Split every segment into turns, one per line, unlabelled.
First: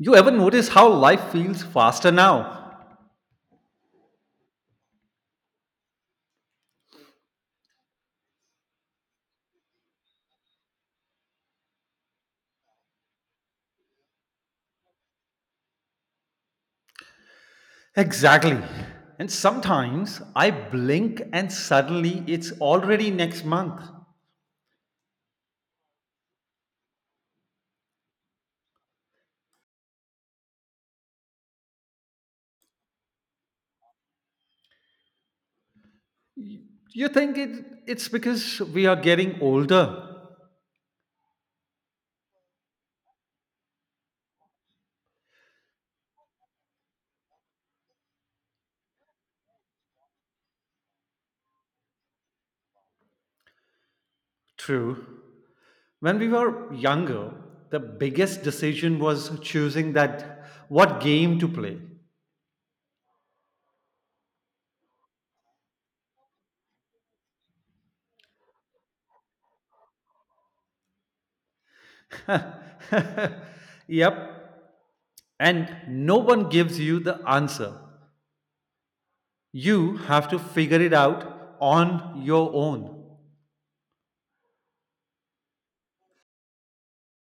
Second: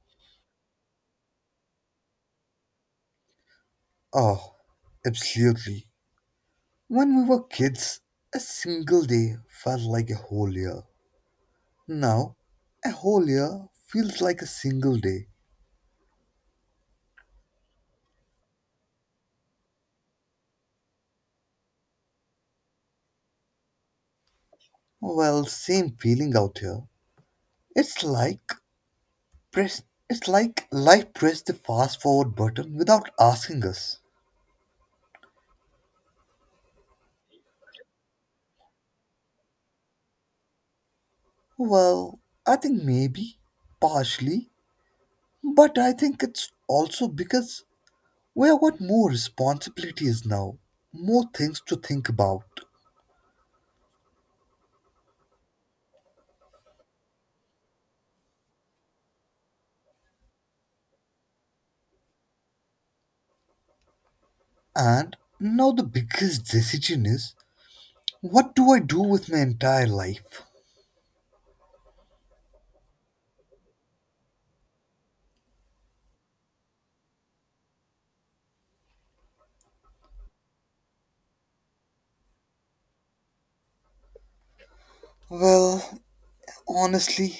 You ever notice how life feels faster now?
Oh, absolutely. When we were kids, a single day felt like a whole year. Now, a whole year feels like a single day.
Exactly. And sometimes I blink and suddenly it's already next month.
Well, same feeling out here. It's like press it's like life pressed the fast forward button without asking us.
You think it's because we are getting older?
Well, I think maybe, partially, but I think it's also because we have got more responsibilities now, more things to think about.
True. When we were younger, the biggest decision was choosing that what game to play.
And now the biggest decision is what do I do with my entire life?
Yep. And no one gives you the answer. You have to figure it out on your own.
Well, honestly,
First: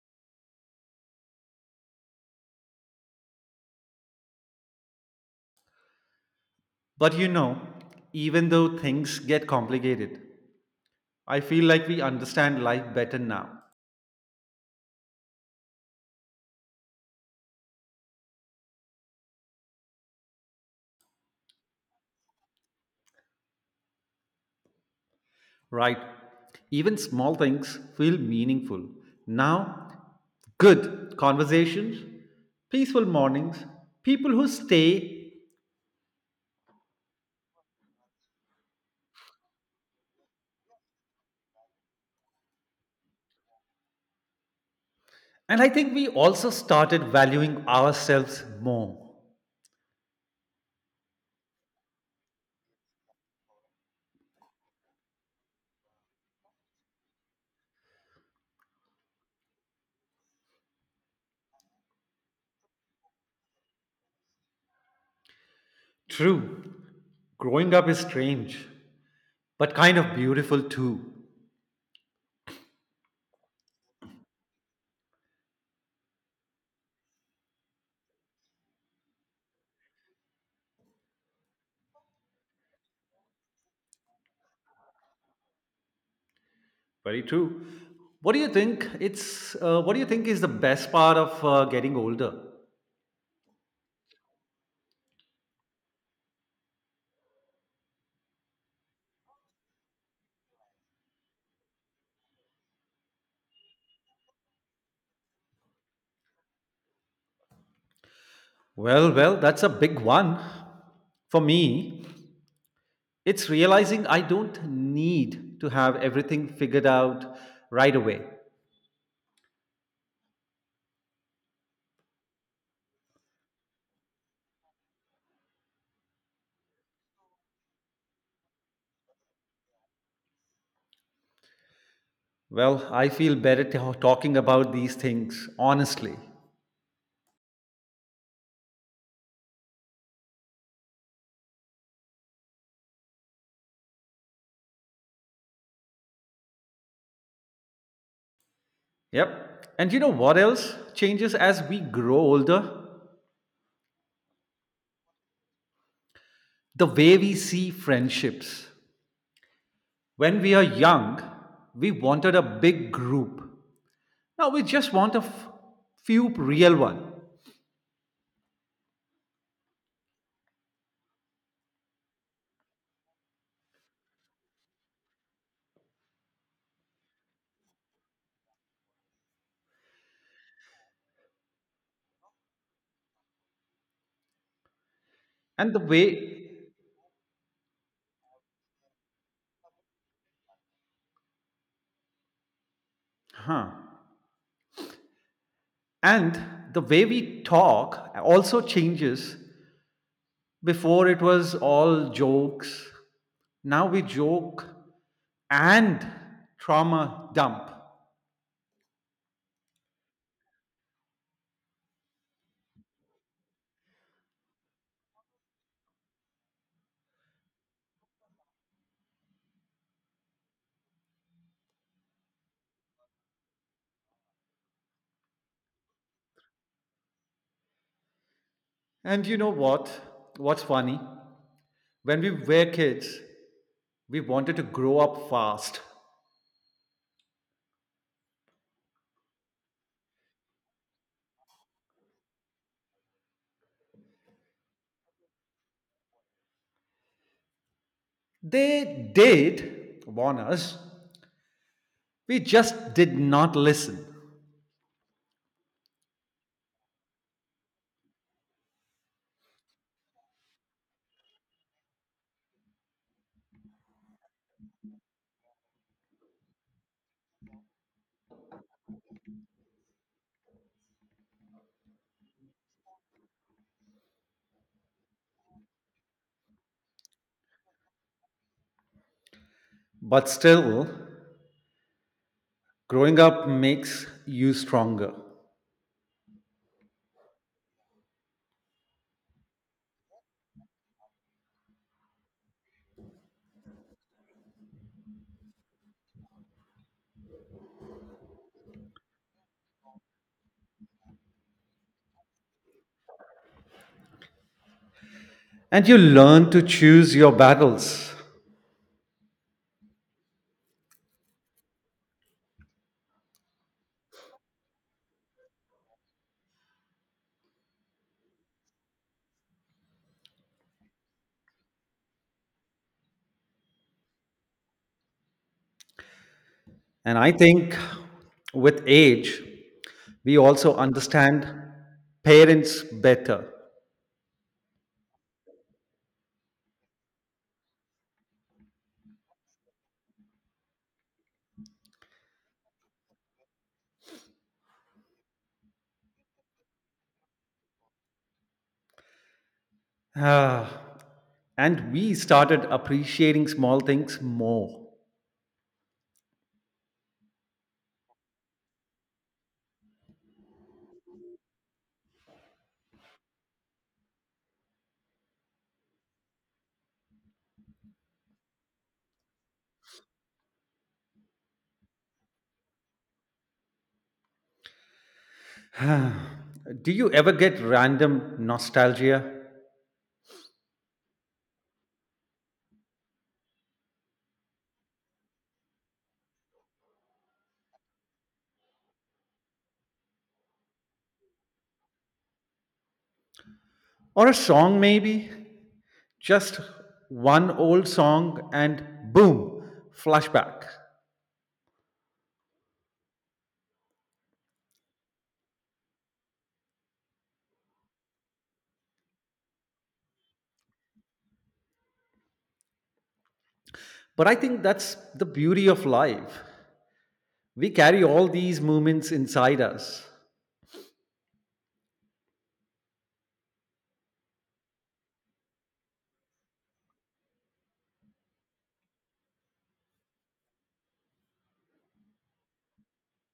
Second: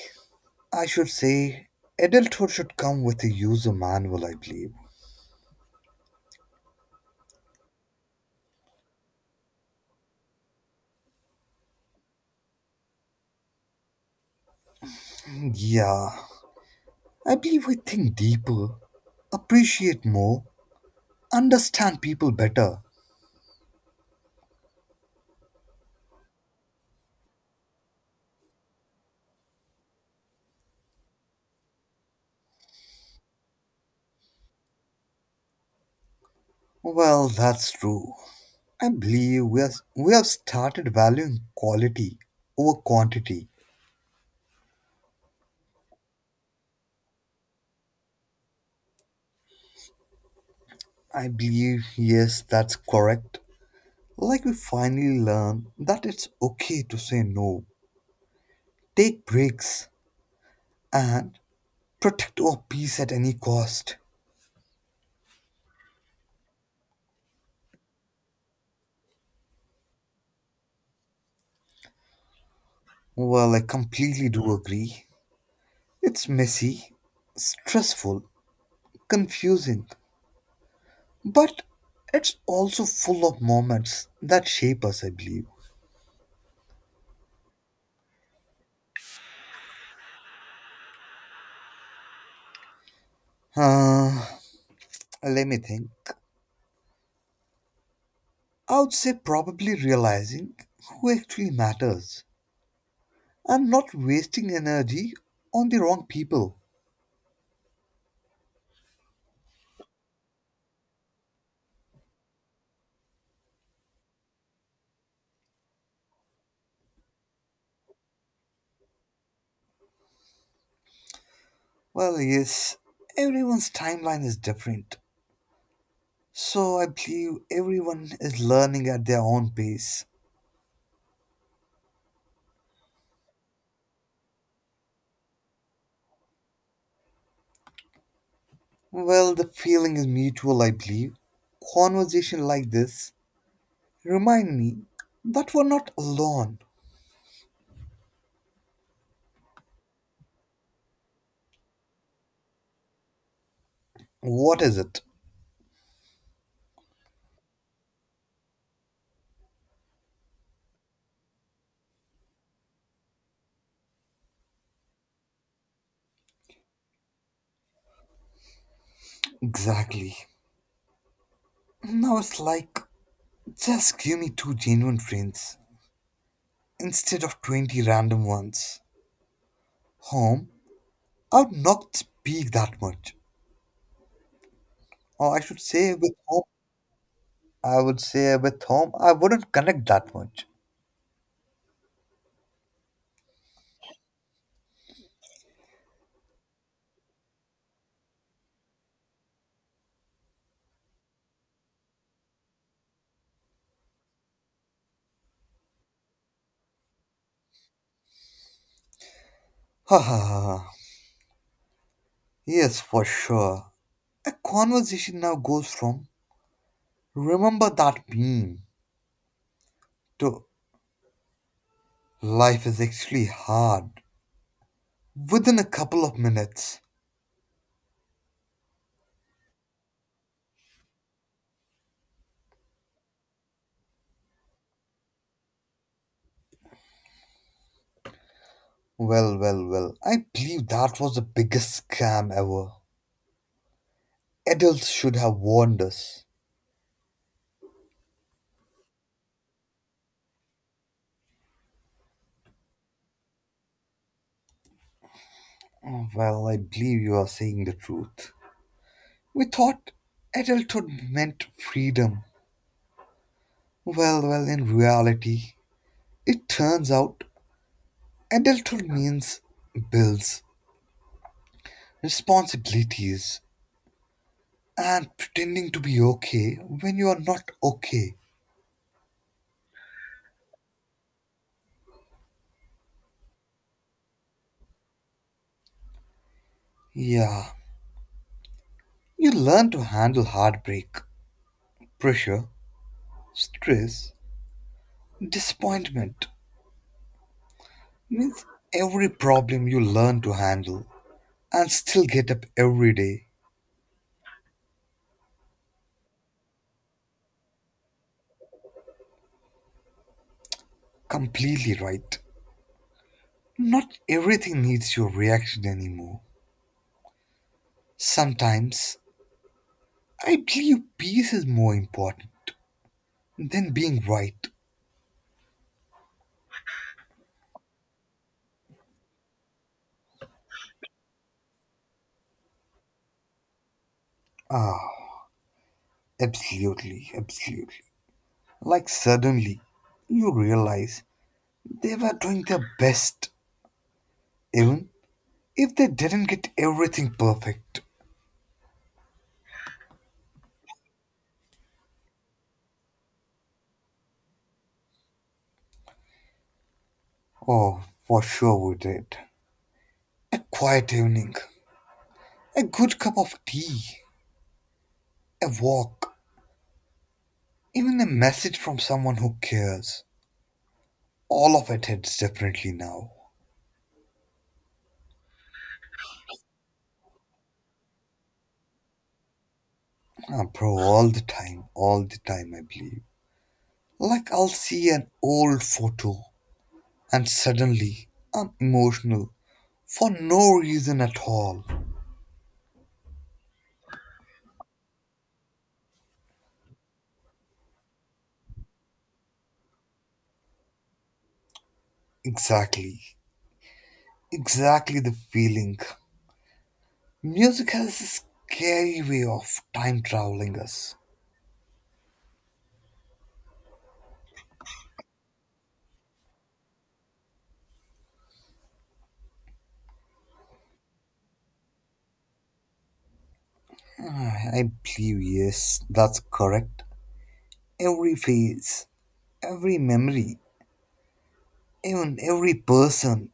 I should say adulthood should come with a user manual, I believe.
But you know, even though things get complicated, I feel like we understand life better now,
Yeah, I believe I think deeper, appreciate more, understand people better.
right? Even small things feel meaningful. Now, good conversations, peaceful mornings, people who stay,
Well, that's true. I believe we have started valuing quality over quantity.
and I think we also started valuing ourselves more.
I believe, yes, that's correct. Like we finally learn that it's okay to say no, take breaks, and protect our peace at any cost.
True, growing up is strange, but kind of beautiful too.
Well, I completely do agree. It's messy, stressful, confusing, but it's also full of moments that shape us, I believe.
Very true. What do you think? It's what do you think is the best part of getting older?
Uh, Let me think. I would say probably realizing who actually matters and not wasting energy on the wrong people.
Well, that's a big one. For me, it's realizing I don't need to have everything figured out right away.
Well, yes, everyone's timeline is different. So I believe everyone is learning at their own pace.
Well, I feel better talking about these things honestly.
Well, the feeling is mutual, I believe. Conversation like this remind me that we're not alone.
Yep. And you know what else changes as we grow older?
What is it?
The way we see friendships. When we are young, we wanted a big group. Now we just want few real one.
Exactly. Now it's like just give me two genuine friends instead of 20 random ones. Home, I would not speak that much. Or I should
And the
say, with
way,
I would say with whom I wouldn't connect that much.
huh? And the way we talk also changes. Before it was all jokes. Now we joke and trauma dump.
Ha ha ha. Ha. Yes, for sure. A conversation now goes from remember that meme to life is actually hard within a couple of minutes.
And you know what? What's funny? When we were kids, we wanted to grow up fast.
Well, well, well. I believe that was the biggest scam ever. Adults should have warned us.
They did warn us. We just did not listen.
Oh, well, I believe you are saying the truth. We thought adulthood meant freedom. Well, well, in reality, it turns out adulthood means bills, responsibilities, and pretending to be okay when you are not okay.
But still, growing up makes you stronger
Yeah, you learn to handle heartbreak, pressure, stress, disappointment. Means every problem you learn to handle and still get up every day.
and you learn to choose your battles.
Completely right. Not everything needs your reaction anymore. Sometimes I believe peace is more important than being right.
And I think with age, we also understand parents better.
Ah. Absolutely, absolutely. Like suddenly, you realize they were doing their best, even if they didn't get everything perfect.
Ah, and we started appreciating small things more.
Oh, for sure we did. A quiet evening, a good cup of tea, a walk, even a message from someone who cares. All of it hits differently now.
Do you ever get random nostalgia?
Ah, bro, all the time, I believe. Like I'll see an old photo, and suddenly I'm emotional for no reason at all.
Or a song, maybe? Just one old song and boom, flashback.
Exactly. Exactly the feeling. Music has a scary way of time traveling us.
But I think that's the beauty of life. We carry all these moments inside us.
Ah, I believe, yes, that's correct. Every phase, every memory, even every person,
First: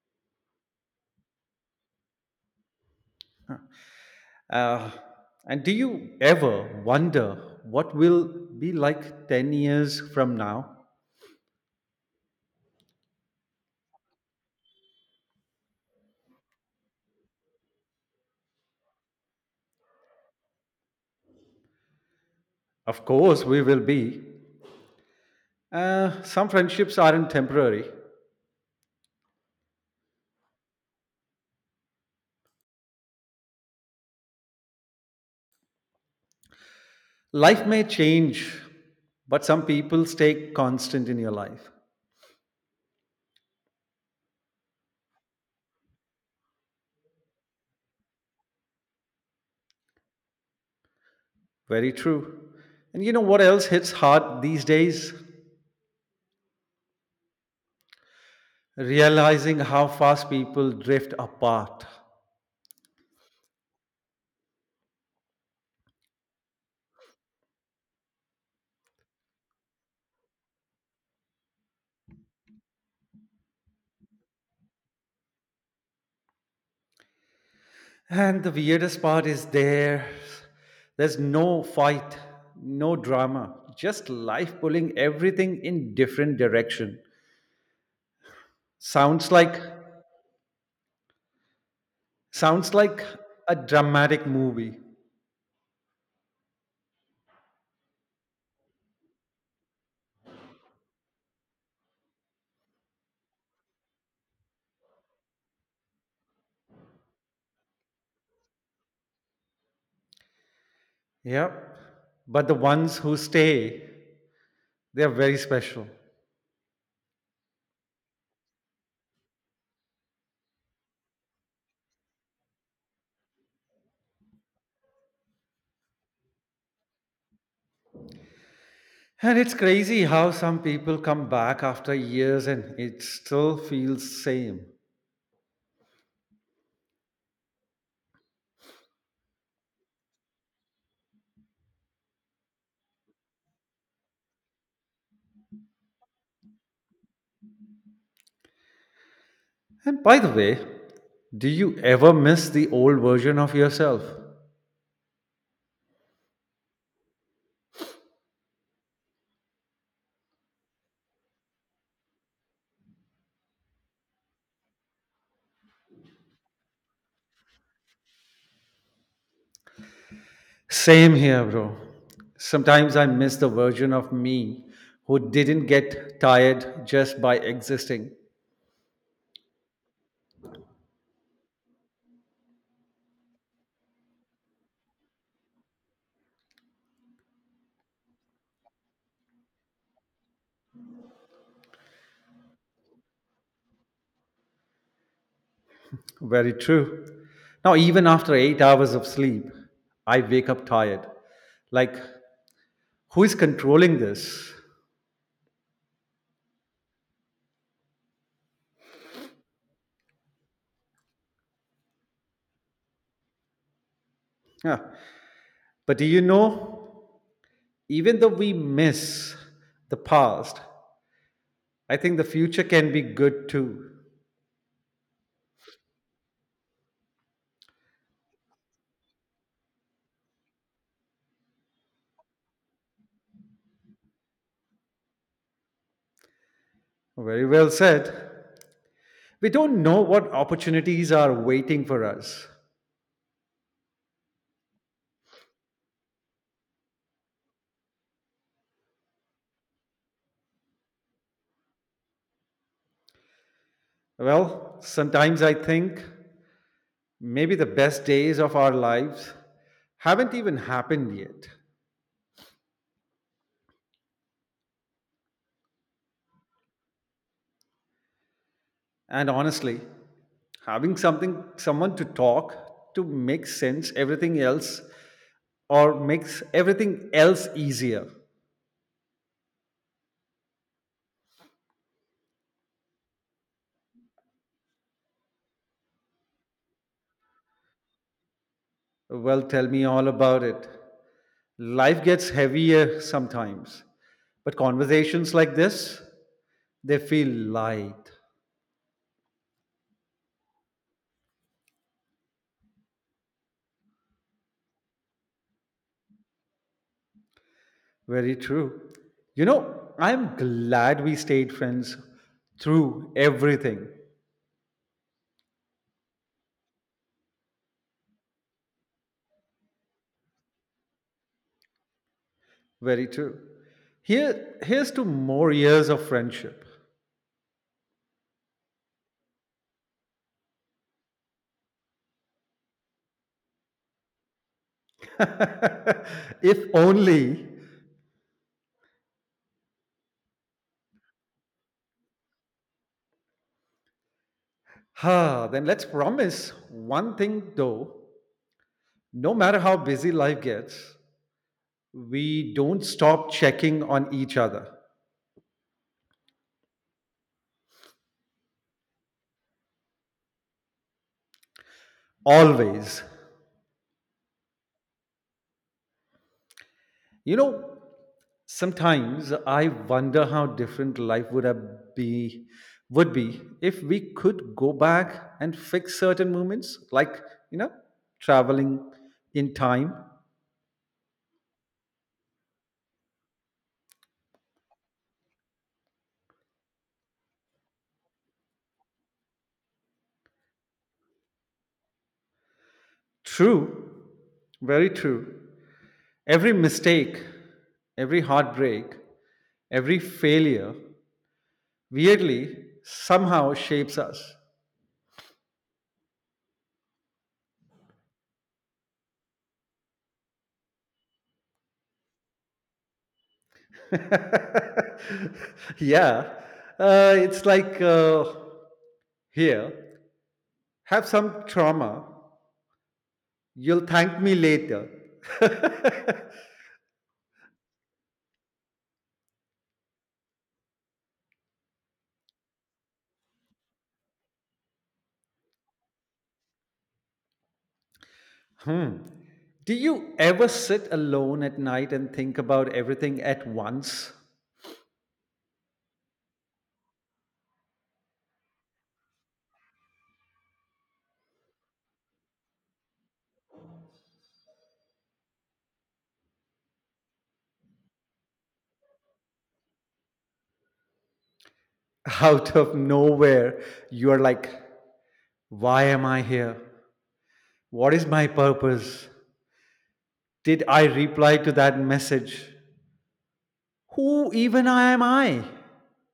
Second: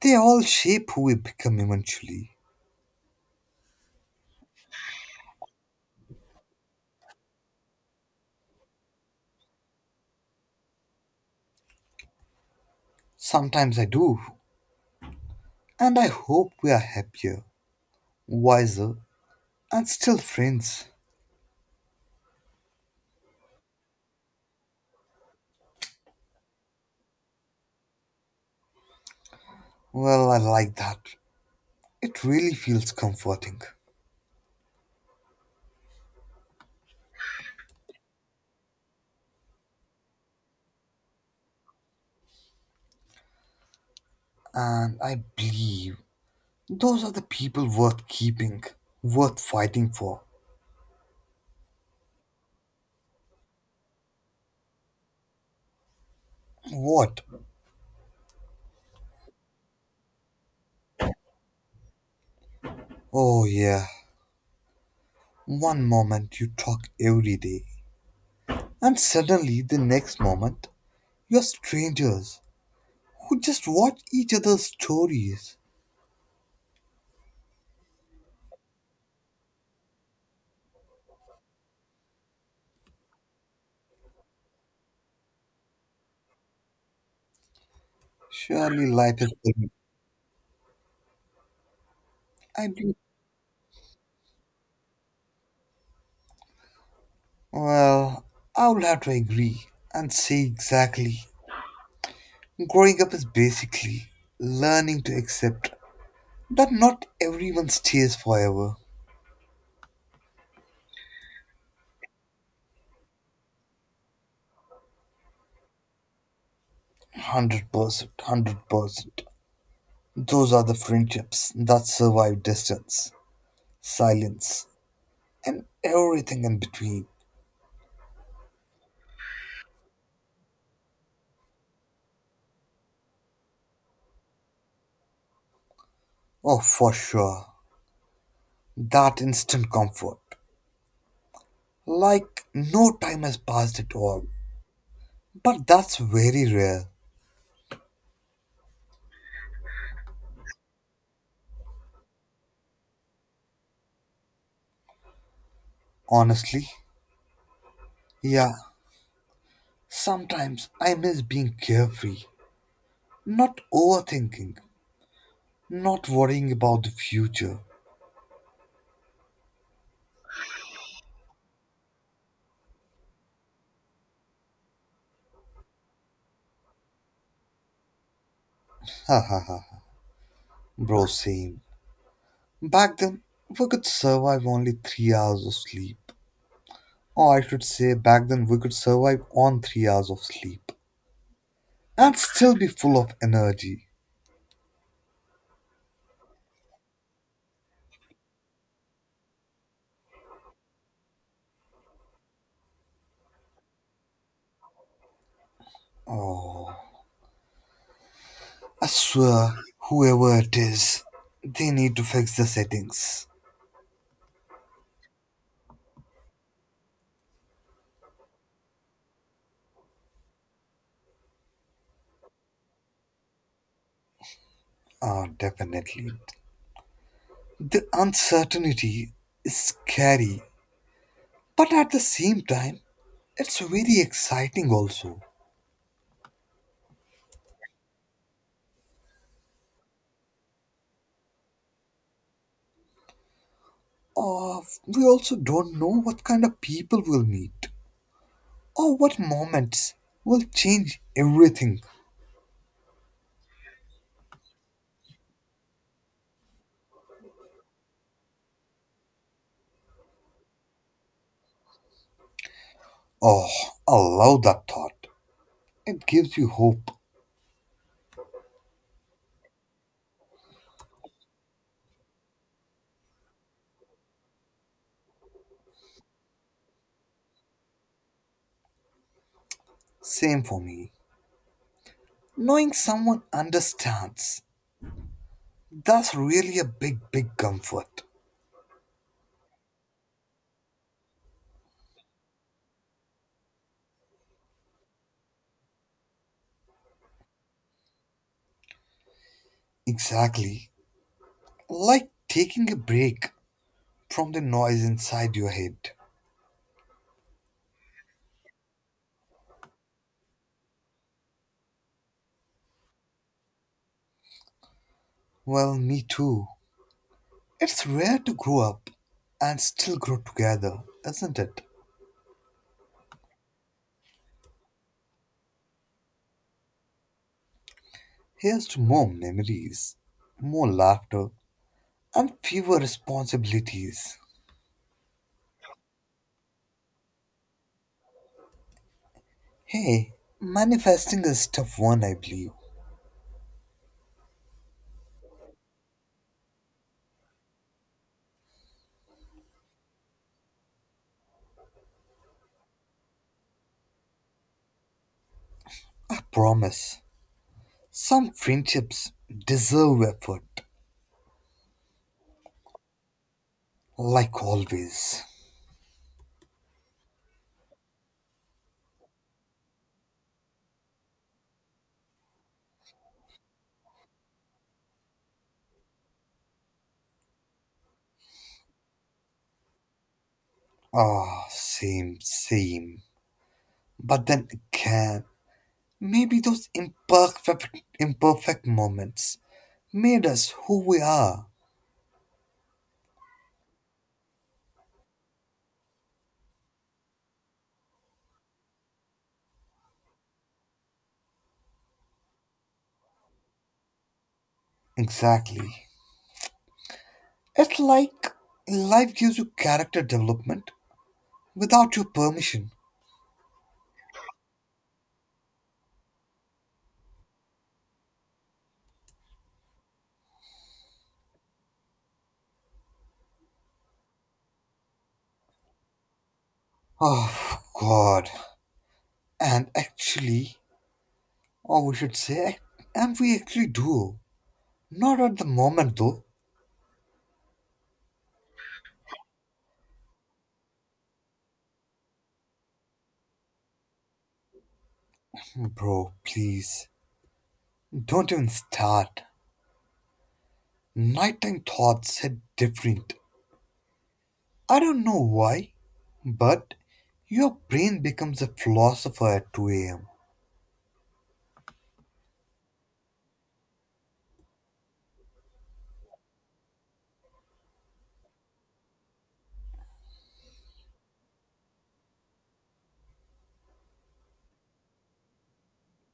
they all shape who we become eventually.
Uh, and do you ever wonder what will be like 10 years from now?
Sometimes I do, and I hope we are happier, wiser, and still friends.
Of course, we will be. Some friendships aren't temporary.
Well, I like that. It really feels comforting.
Life may change, but some people stay constant in your life.
And I believe those are the people worth keeping, worth fighting for.
Very true. And you know what else hits hard these days?
What?
Realizing how fast people drift apart.
Oh, yeah. One moment you talk every day, and suddenly the next moment you're strangers who just watch each other's stories.
And the weirdest part is there's no fight, no drama, just life pulling everything in different direction.
Surely life
Sounds
is
like
big. I
sounds
do.
like a dramatic movie.
Well, I will have to agree and say exactly. Growing up is basically learning to accept that not everyone stays forever.
Yep. But the ones who stay, they're very special.
100%, 100%. Those are the friendships that survive distance, silence, and everything in between.
And it's crazy how some people come back after years and it still feels same.
Oh, for sure. That instant comfort. Like no time has passed at all. But that's very rare,
And by the way, do you ever miss the old version of yourself?
honestly. Yeah, sometimes I miss being carefree, not overthinking, not worrying about the future.
Same here, bro. Sometimes I miss the version of me who didn't get tired just by existing.
Ha ha ha. Ha. Bro, same. Back then, we could survive only 3 hours of sleep. Or I should say, back then, we could survive on 3 hours of sleep and still be full of energy.
Very true. Now, even after 8 hours of sleep, I wake up tired. Like, who is controlling this?
Oh, I swear, whoever it is, they need to fix the settings.
Yeah. But do you know, even though we miss the past, I think the future can be good too.
Oh, definitely. The uncertainty is scary, but at the same time, it's very exciting also.
Very well said. We don't know what opportunities are waiting for us.
Uh, we also don't know what kind of people we'll meet. Oh, what moments will change everything?
Well, sometimes I think maybe the best days of our lives haven't even happened yet.
Oh, I love that thought. It gives you hope.
And honestly, having something someone to talk to makes sense everything else or makes everything else easier.
Same for me. Knowing someone understands, that's really a big, big comfort.
Well, tell me all about it. Life gets heavier sometimes, but conversations like this, they feel light.
Exactly. Like taking a break from the noise inside your head.
Very true. You know, I'm glad we stayed friends through everything.
Well, me too. It's rare to grow up and still grow together, isn't it?
Very true. Here's to more years of friendship.
Here's to more memories, more laughter, and fewer responsibilities.
If only.
Hey, manifesting is tough one, I believe.
Ah, then let's promise one thing though. No matter how busy life gets, we don't stop checking on each other.
I promise. Some friendships deserve effort,
Always.
like always.
You know, sometimes I wonder how different life would have be would be if we could go back and fix certain moments, like you know, traveling in time.
Ah, same, same. But then again, maybe those imperfect, imperfect moments made us who we are.
True, Very true. Every mistake, every heartbreak, every failure, weirdly, somehow shapes us.
Exactly. It's like life gives you character development without your permission.
Yeah, it's like here, have some trauma. You'll thank me later.
Oh, God. And actually, oh, we should say. And we actually do. Not at the moment, though.
Hmm. Do you ever sit alone at night and think about everything at once?
Bro, please. Don't even start. Nighttime thoughts hit different. I don't know why, but your brain becomes a philosopher at 2 a.m.
Out of nowhere, you're like, why am I here? What is my purpose? Did I reply to that message? Who even am I?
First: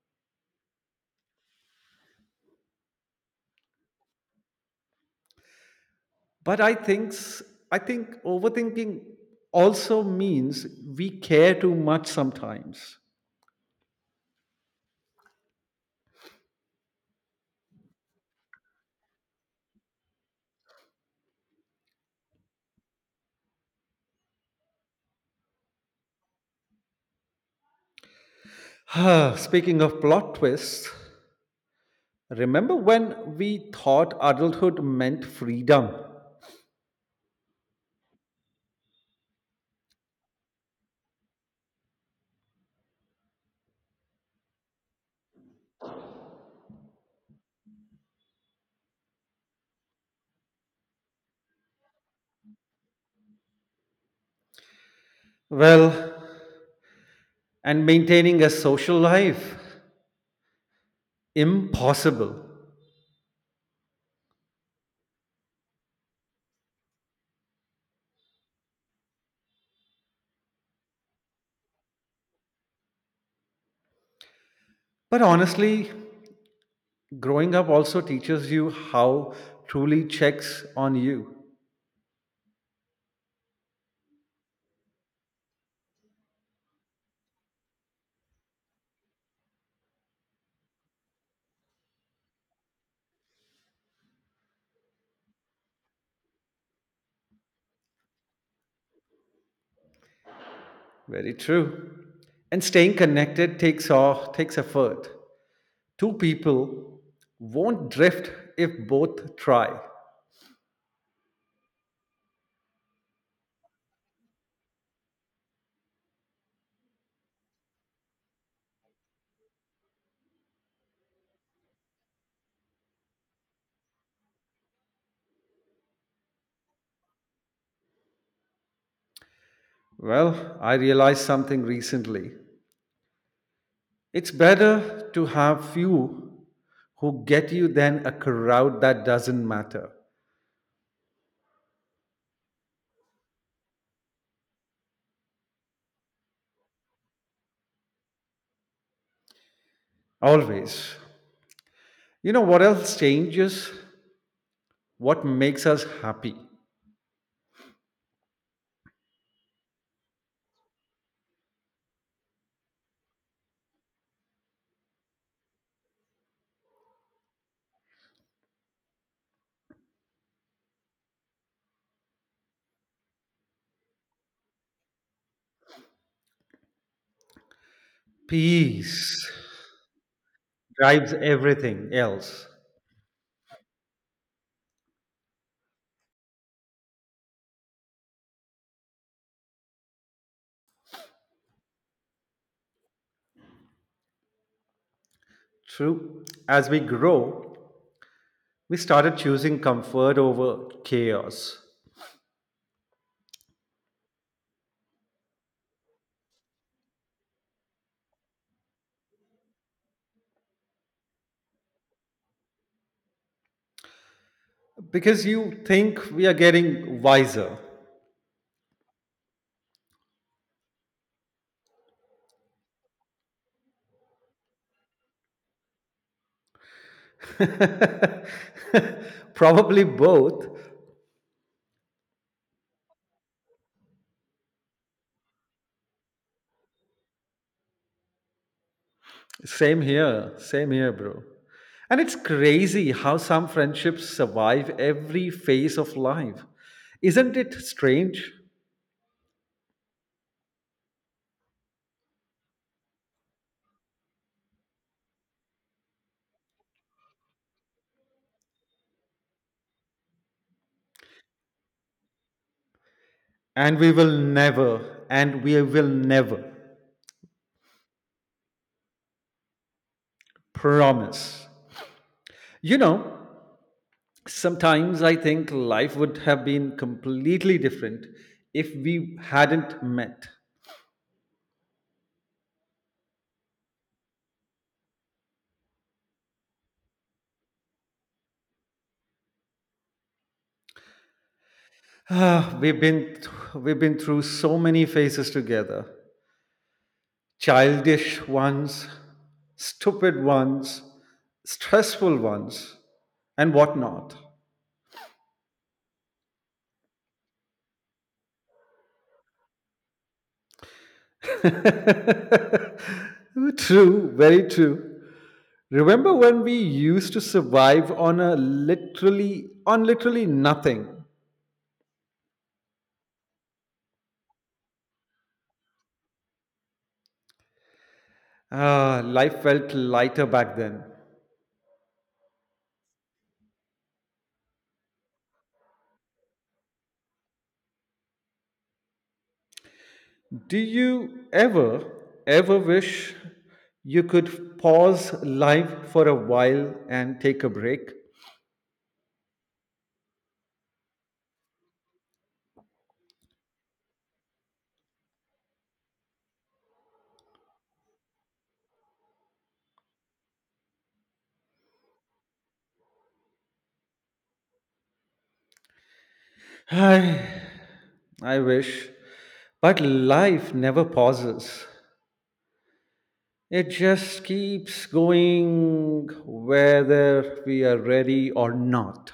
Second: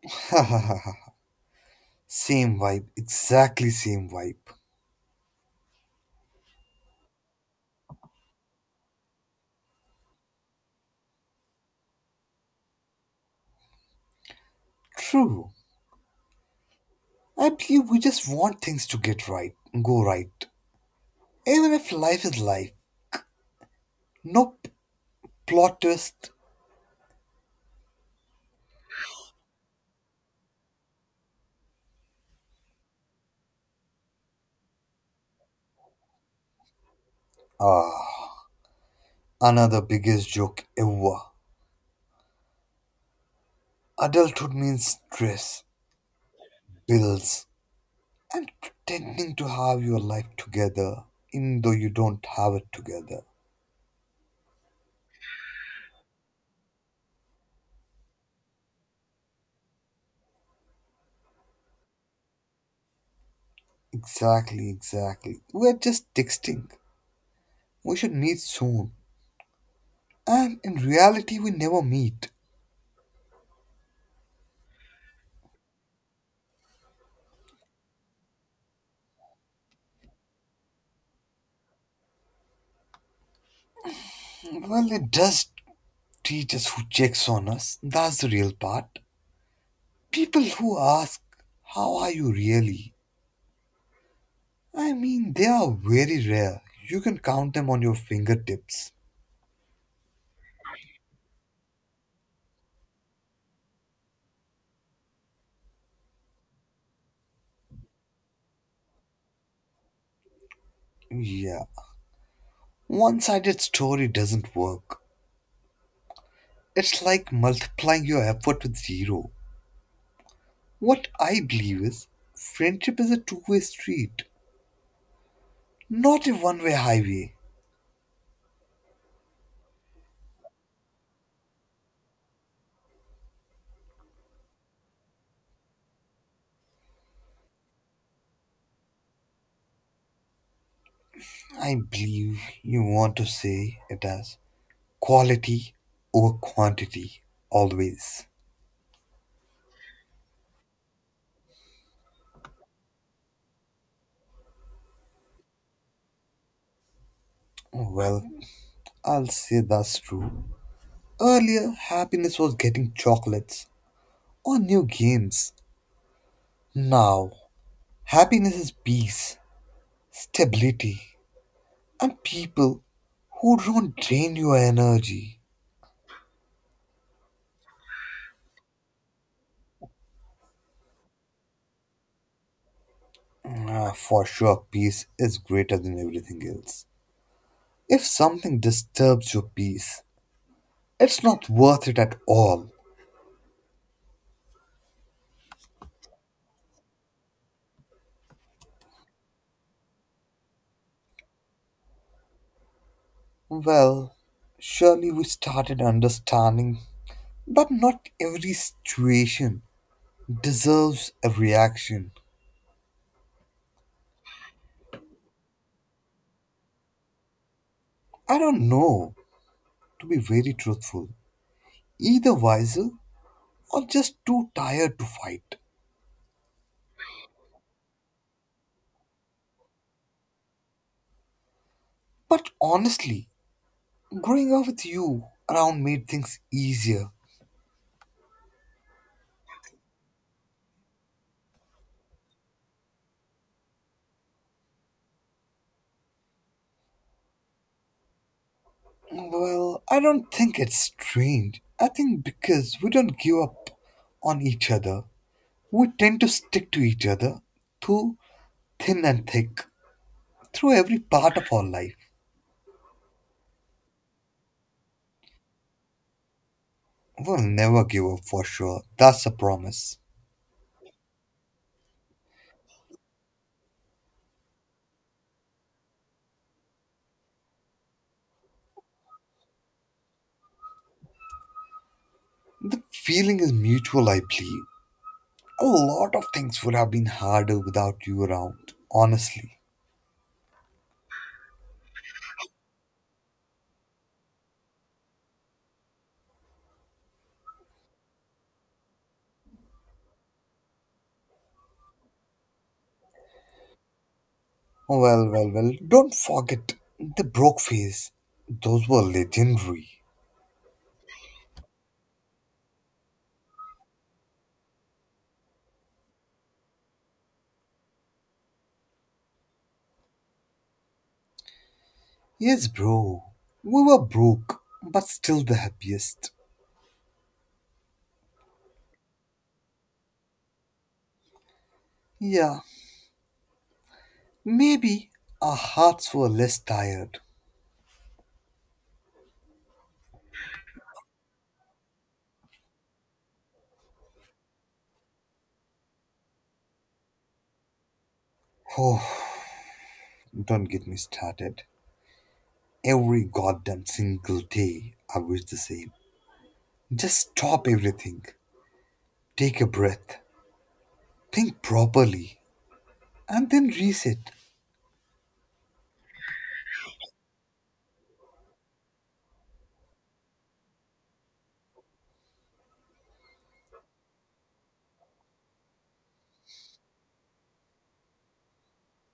Same vibe, exactly same vibe.
But I think overthinking also means we care too much sometimes.
True. I believe we just want things to get right, go right. Even if life is life, no plot twist.
Speaking of plot twists, remember when we thought adulthood meant freedom?
Ah. Another biggest joke ever. Adulthood means stress, bills, and pretending to have your life together, even though you don't have it together.
Well, and maintaining a social life? Impossible.
Exactly, exactly. We're just texting. We should meet soon. And in reality, we never meet.
But honestly, growing up also teaches you how truly checks on you.
Well, it does teach us who checks on us. That's the real part. People who ask, how are you really? I mean, they are very rare. You can count them on your fingertips.
Very true. And staying connected takes effort. Two people won't drift if both try.
Yeah, one sided story doesn't work. It's like multiplying your effort with zero. What I believe is friendship is a two-way street, not a one way highway.
Well, I realized something recently. It's better to have few who get you then a crowd that doesn't matter.
I believe you want to say it as quality over quantity, always.
Always. You know what else changes? What makes us happy?
Well, I'll say that's true. Earlier, happiness was getting chocolates or new games. Now, happiness is peace, stability, and people who don't drain your energy.
Peace drives everything else.
Ah, for sure, peace is greater than everything else. If something disturbs your peace, it's not worth it at all.
True. As we grow, we started choosing comfort over chaos
Well, surely we started understanding that not every situation deserves a reaction.
because you think we are getting wiser.
I don't know, to be very truthful, either wiser or just too tired to fight.
Probably both,
But honestly, growing up with you around made things easier.
same here, same here, bro. And it's crazy how some friendships survive every phase of life. Isn't it strange?
Well, I don't think it's strange. I think because we don't give up on each other, we tend to stick to each other through thin and thick, through every part of our life.
And we will never
We'll never give up for sure. That's a promise.
promise. You know, sometimes I think life would have been completely different if we hadn't met.
The feeling is mutual, I believe. A lot of things would have been harder without you around, honestly.
Ah, we've been through so many phases together. Childish ones, stupid ones, stressful ones, and whatnot.
Well, well, well, don't forget the broke phase. Those were legendary.
Very true. Remember when we used to survive on a literally on literally nothing?
Yes, bro. We were broke, but still the happiest.
Ah, life felt lighter back then.
Yeah, maybe our hearts were less tired.
Do you ever Ever wish you could pause life for a while and take a break?
Oh, don't get me started. Every goddamn single day, I wish the same. Just stop everything, take a breath, think properly, and then reset.
I wish, but life never pauses. It just keeps going whether we are ready or not.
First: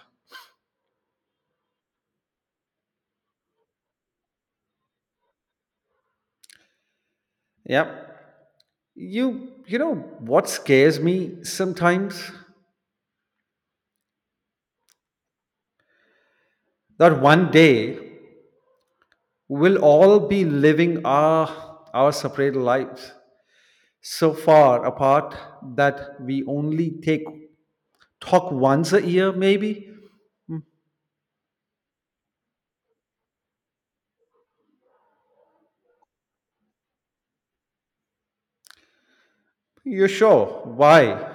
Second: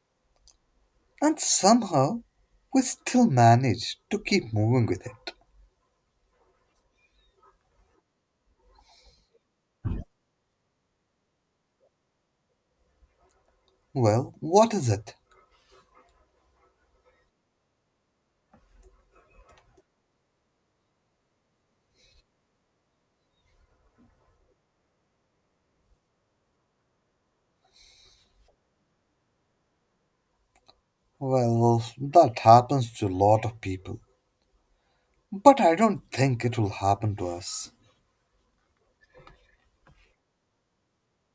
And somehow, we still manage to keep moving with it.
Yep. You know what scares me sometimes?
Well, what is it?
That one day we'll all be living our separate lives so far apart that we only take talk once a year maybe.
Well, that happens to a lot of people. But I don't think it will happen to us.
You're sure? Why?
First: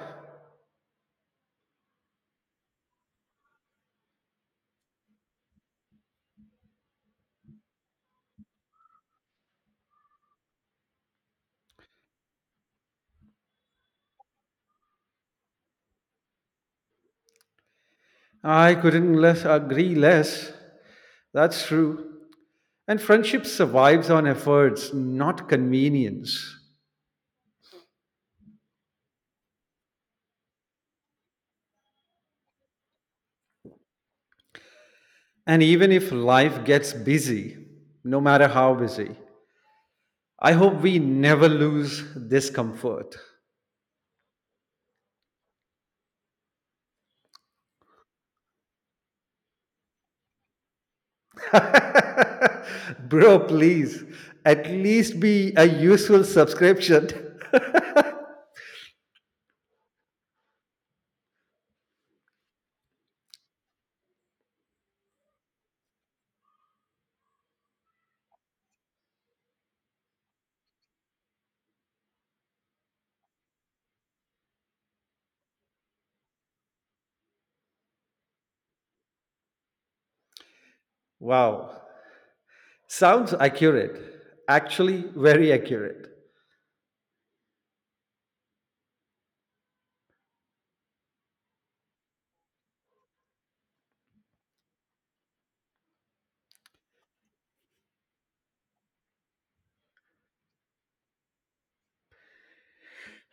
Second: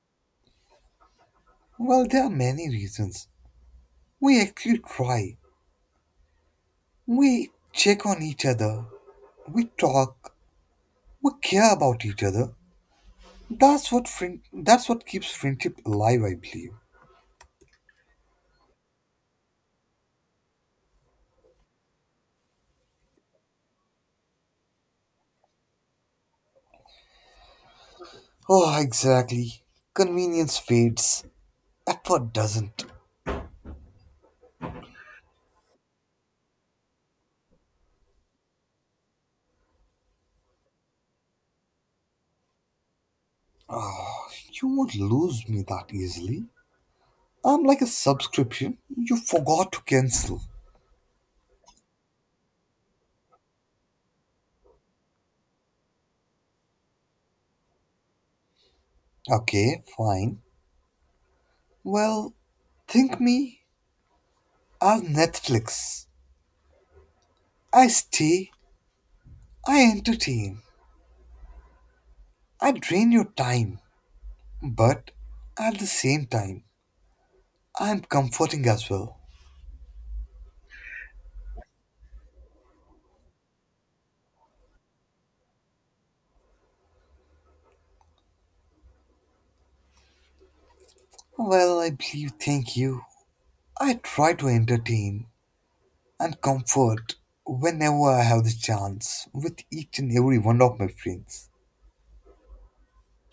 Well, there are many reasons. We actually try. We check on each other. We talk. We care about each other. That's what keeps friendship alive, I believe.
I couldn't less agree less. That's true. And friendship survives on efforts, not convenience.
Oh, exactly. Convenience fades. Effort doesn't.
And even if life gets busy, no matter how busy, I hope we never lose this comfort.
Oh, you won't lose me that easily. I'm like a subscription you forgot to cancel.
Bro, please, at least be a useful subscription.
Okay, fine. Well, think me as Netflix. I stay, I entertain, I drain your time, but at the same time, I'm comforting as well.
Wow. Sounds accurate. Actually, very accurate.
Well, I believe, thank you. I try to entertain and comfort whenever I have the chance with each and every one of my friends.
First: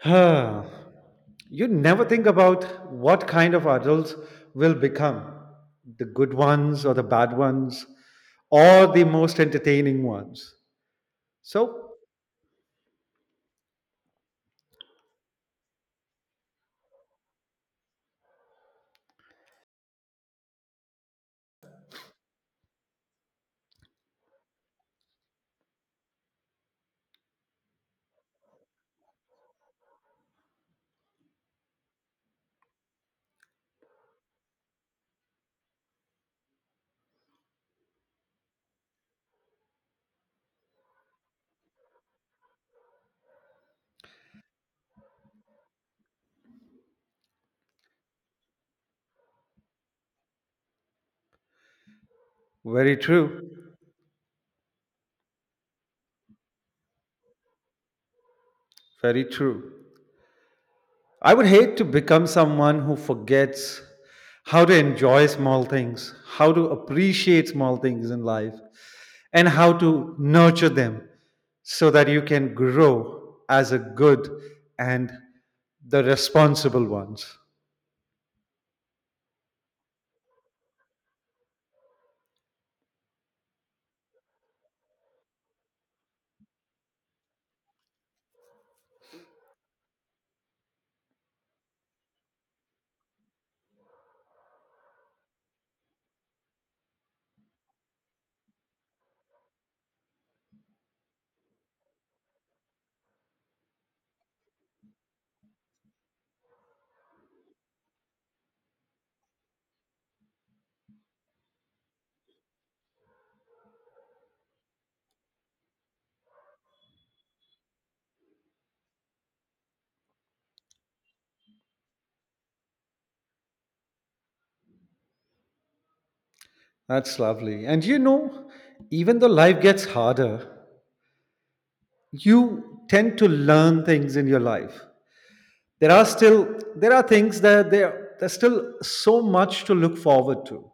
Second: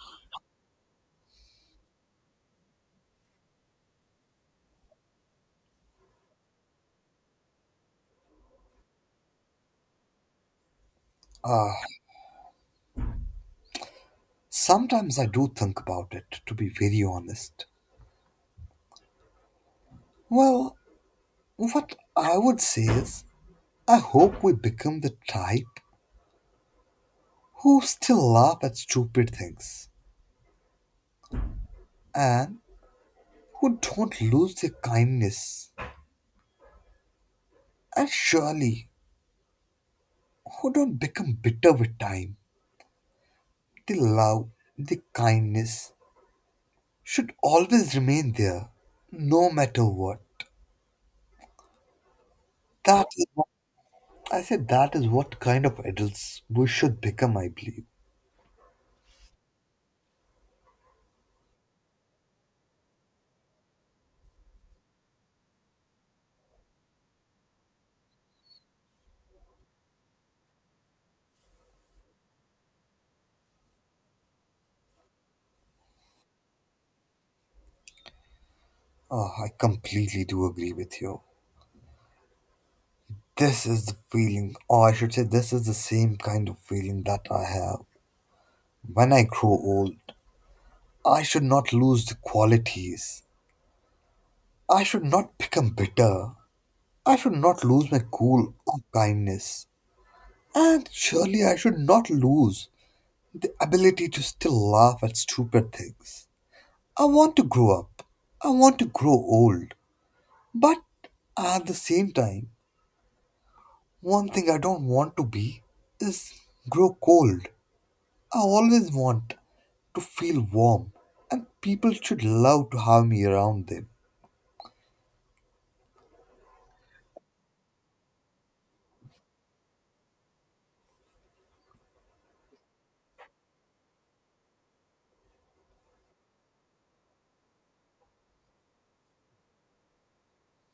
You never think about what kind of adults will become the good ones or the bad ones or the most entertaining ones
Ah,
so.
sometimes I do think about it, to be very honest. Well, what I would say is I hope we become the type who still laugh at stupid things and who don't lose their kindness and surely who don't become bitter with time. The love, the kindness should always remain there no matter what.
Very
That is
true.
what, I said that is what kind of adults we should become, I believe.
Very true. I would hate to become someone who forgets how to enjoy small things, how to appreciate small things in life and how to nurture them so that you can grow as a good and the responsible ones.
Oh, I completely do agree with you. This is the feeling, or I should say, this is the same kind of feeling that I have. When I grow old, I should not lose the qualities. I should not become bitter. I should not lose my cool or kindness. And surely I should not lose the ability to still laugh at stupid things. I want to grow up. I want to grow old. But at the same time, one thing I don't want to be is grow cold. I always want to feel warm, and people should love to have me around them.
That's lovely. And you know, even though life gets harder, you tend to learn things in your life. There are things that there's still so much to look forward to.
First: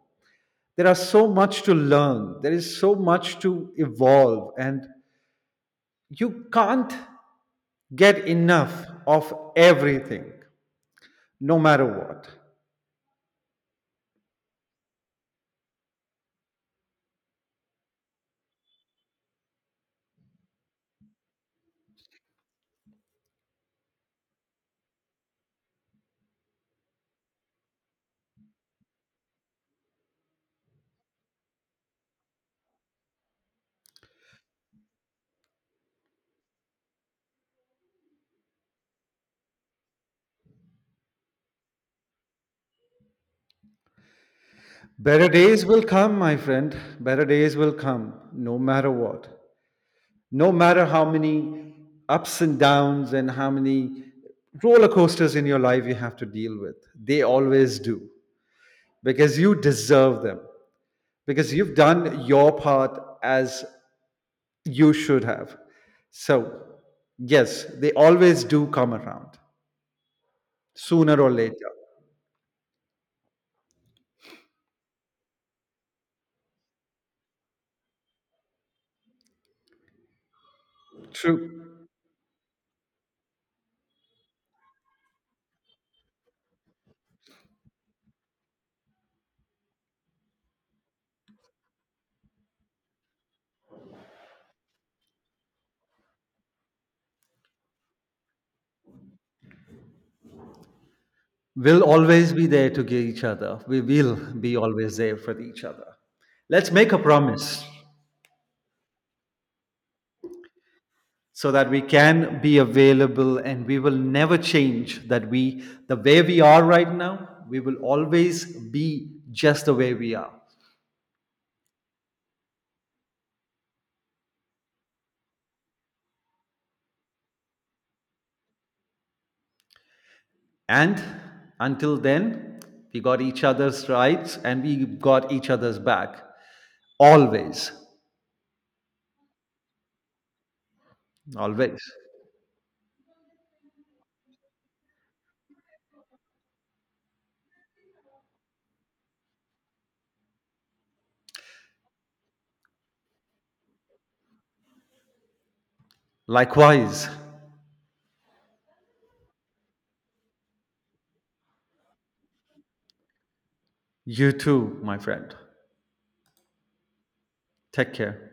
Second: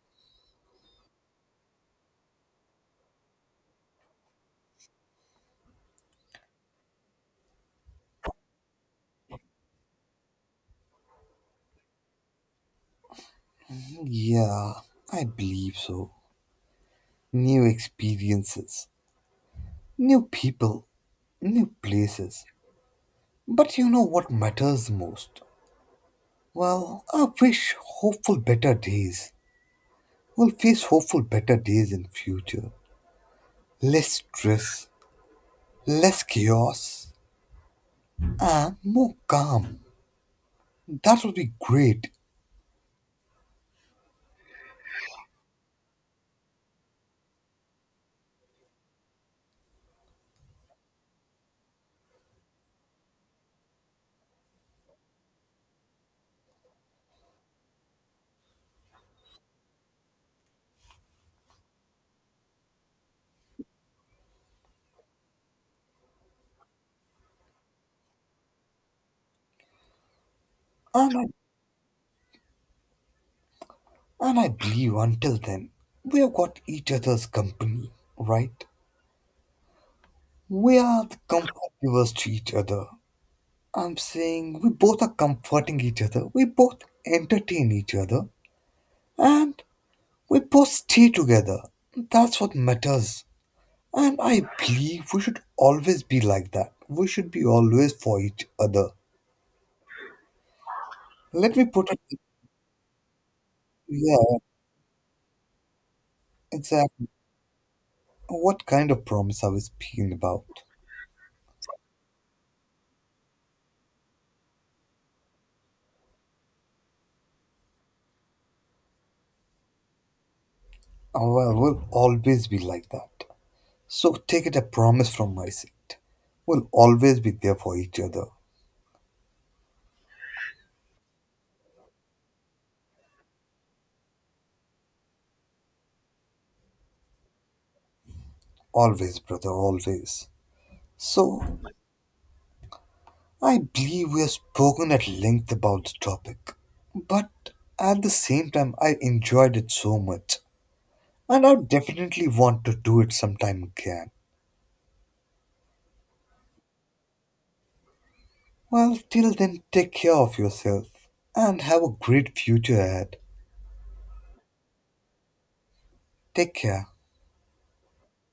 There are so much to learn. There is so much to evolve and you can't get enough of everything no matter what.
Yeah, I believe so. New experiences, new people, new places. But you know what matters most? Well, I wish hopeful better days. We'll face hopeful better days in future. Less stress, less chaos, and more calm. That would be great.
Better days will come, my friend. Better days will come no matter what. No matter how many ups and downs and how many roller coasters in your life you have to deal with, they always do because you deserve them, because you've done your part as you should have. So, yes, they always do come around
And
sooner
I,
or later.
and I believe until then, we have got each other's company, right? We are the comfort
True.
givers to each other. I'm saying we both are comforting each other, we both entertain each other, and we both stay together. That's what matters. And I believe we should always be like that. We should be always for each other. Let me
We'll
put it.
always be there to get each other. We will
Yeah,
be always there for each other. Let's make a
exactly.
promise.
What kind of promise I was speaking about?
So that we can be available and we will never change that we the way we are right now we will always be just the way we are.
Oh, well, we'll always be like that. So take it a promise from my side. We'll always be there for each other.
And until then we got each other's rights and we got each other's back always.
Always, brother, always. So
Always.
I believe we have spoken at length about the topic, but at the same time, I enjoyed it so much, and I definitely want to do it sometime again.
Likewise.
Well, till then, take care of yourself and have a great future ahead.
You too my friend.
Take care.
Take care.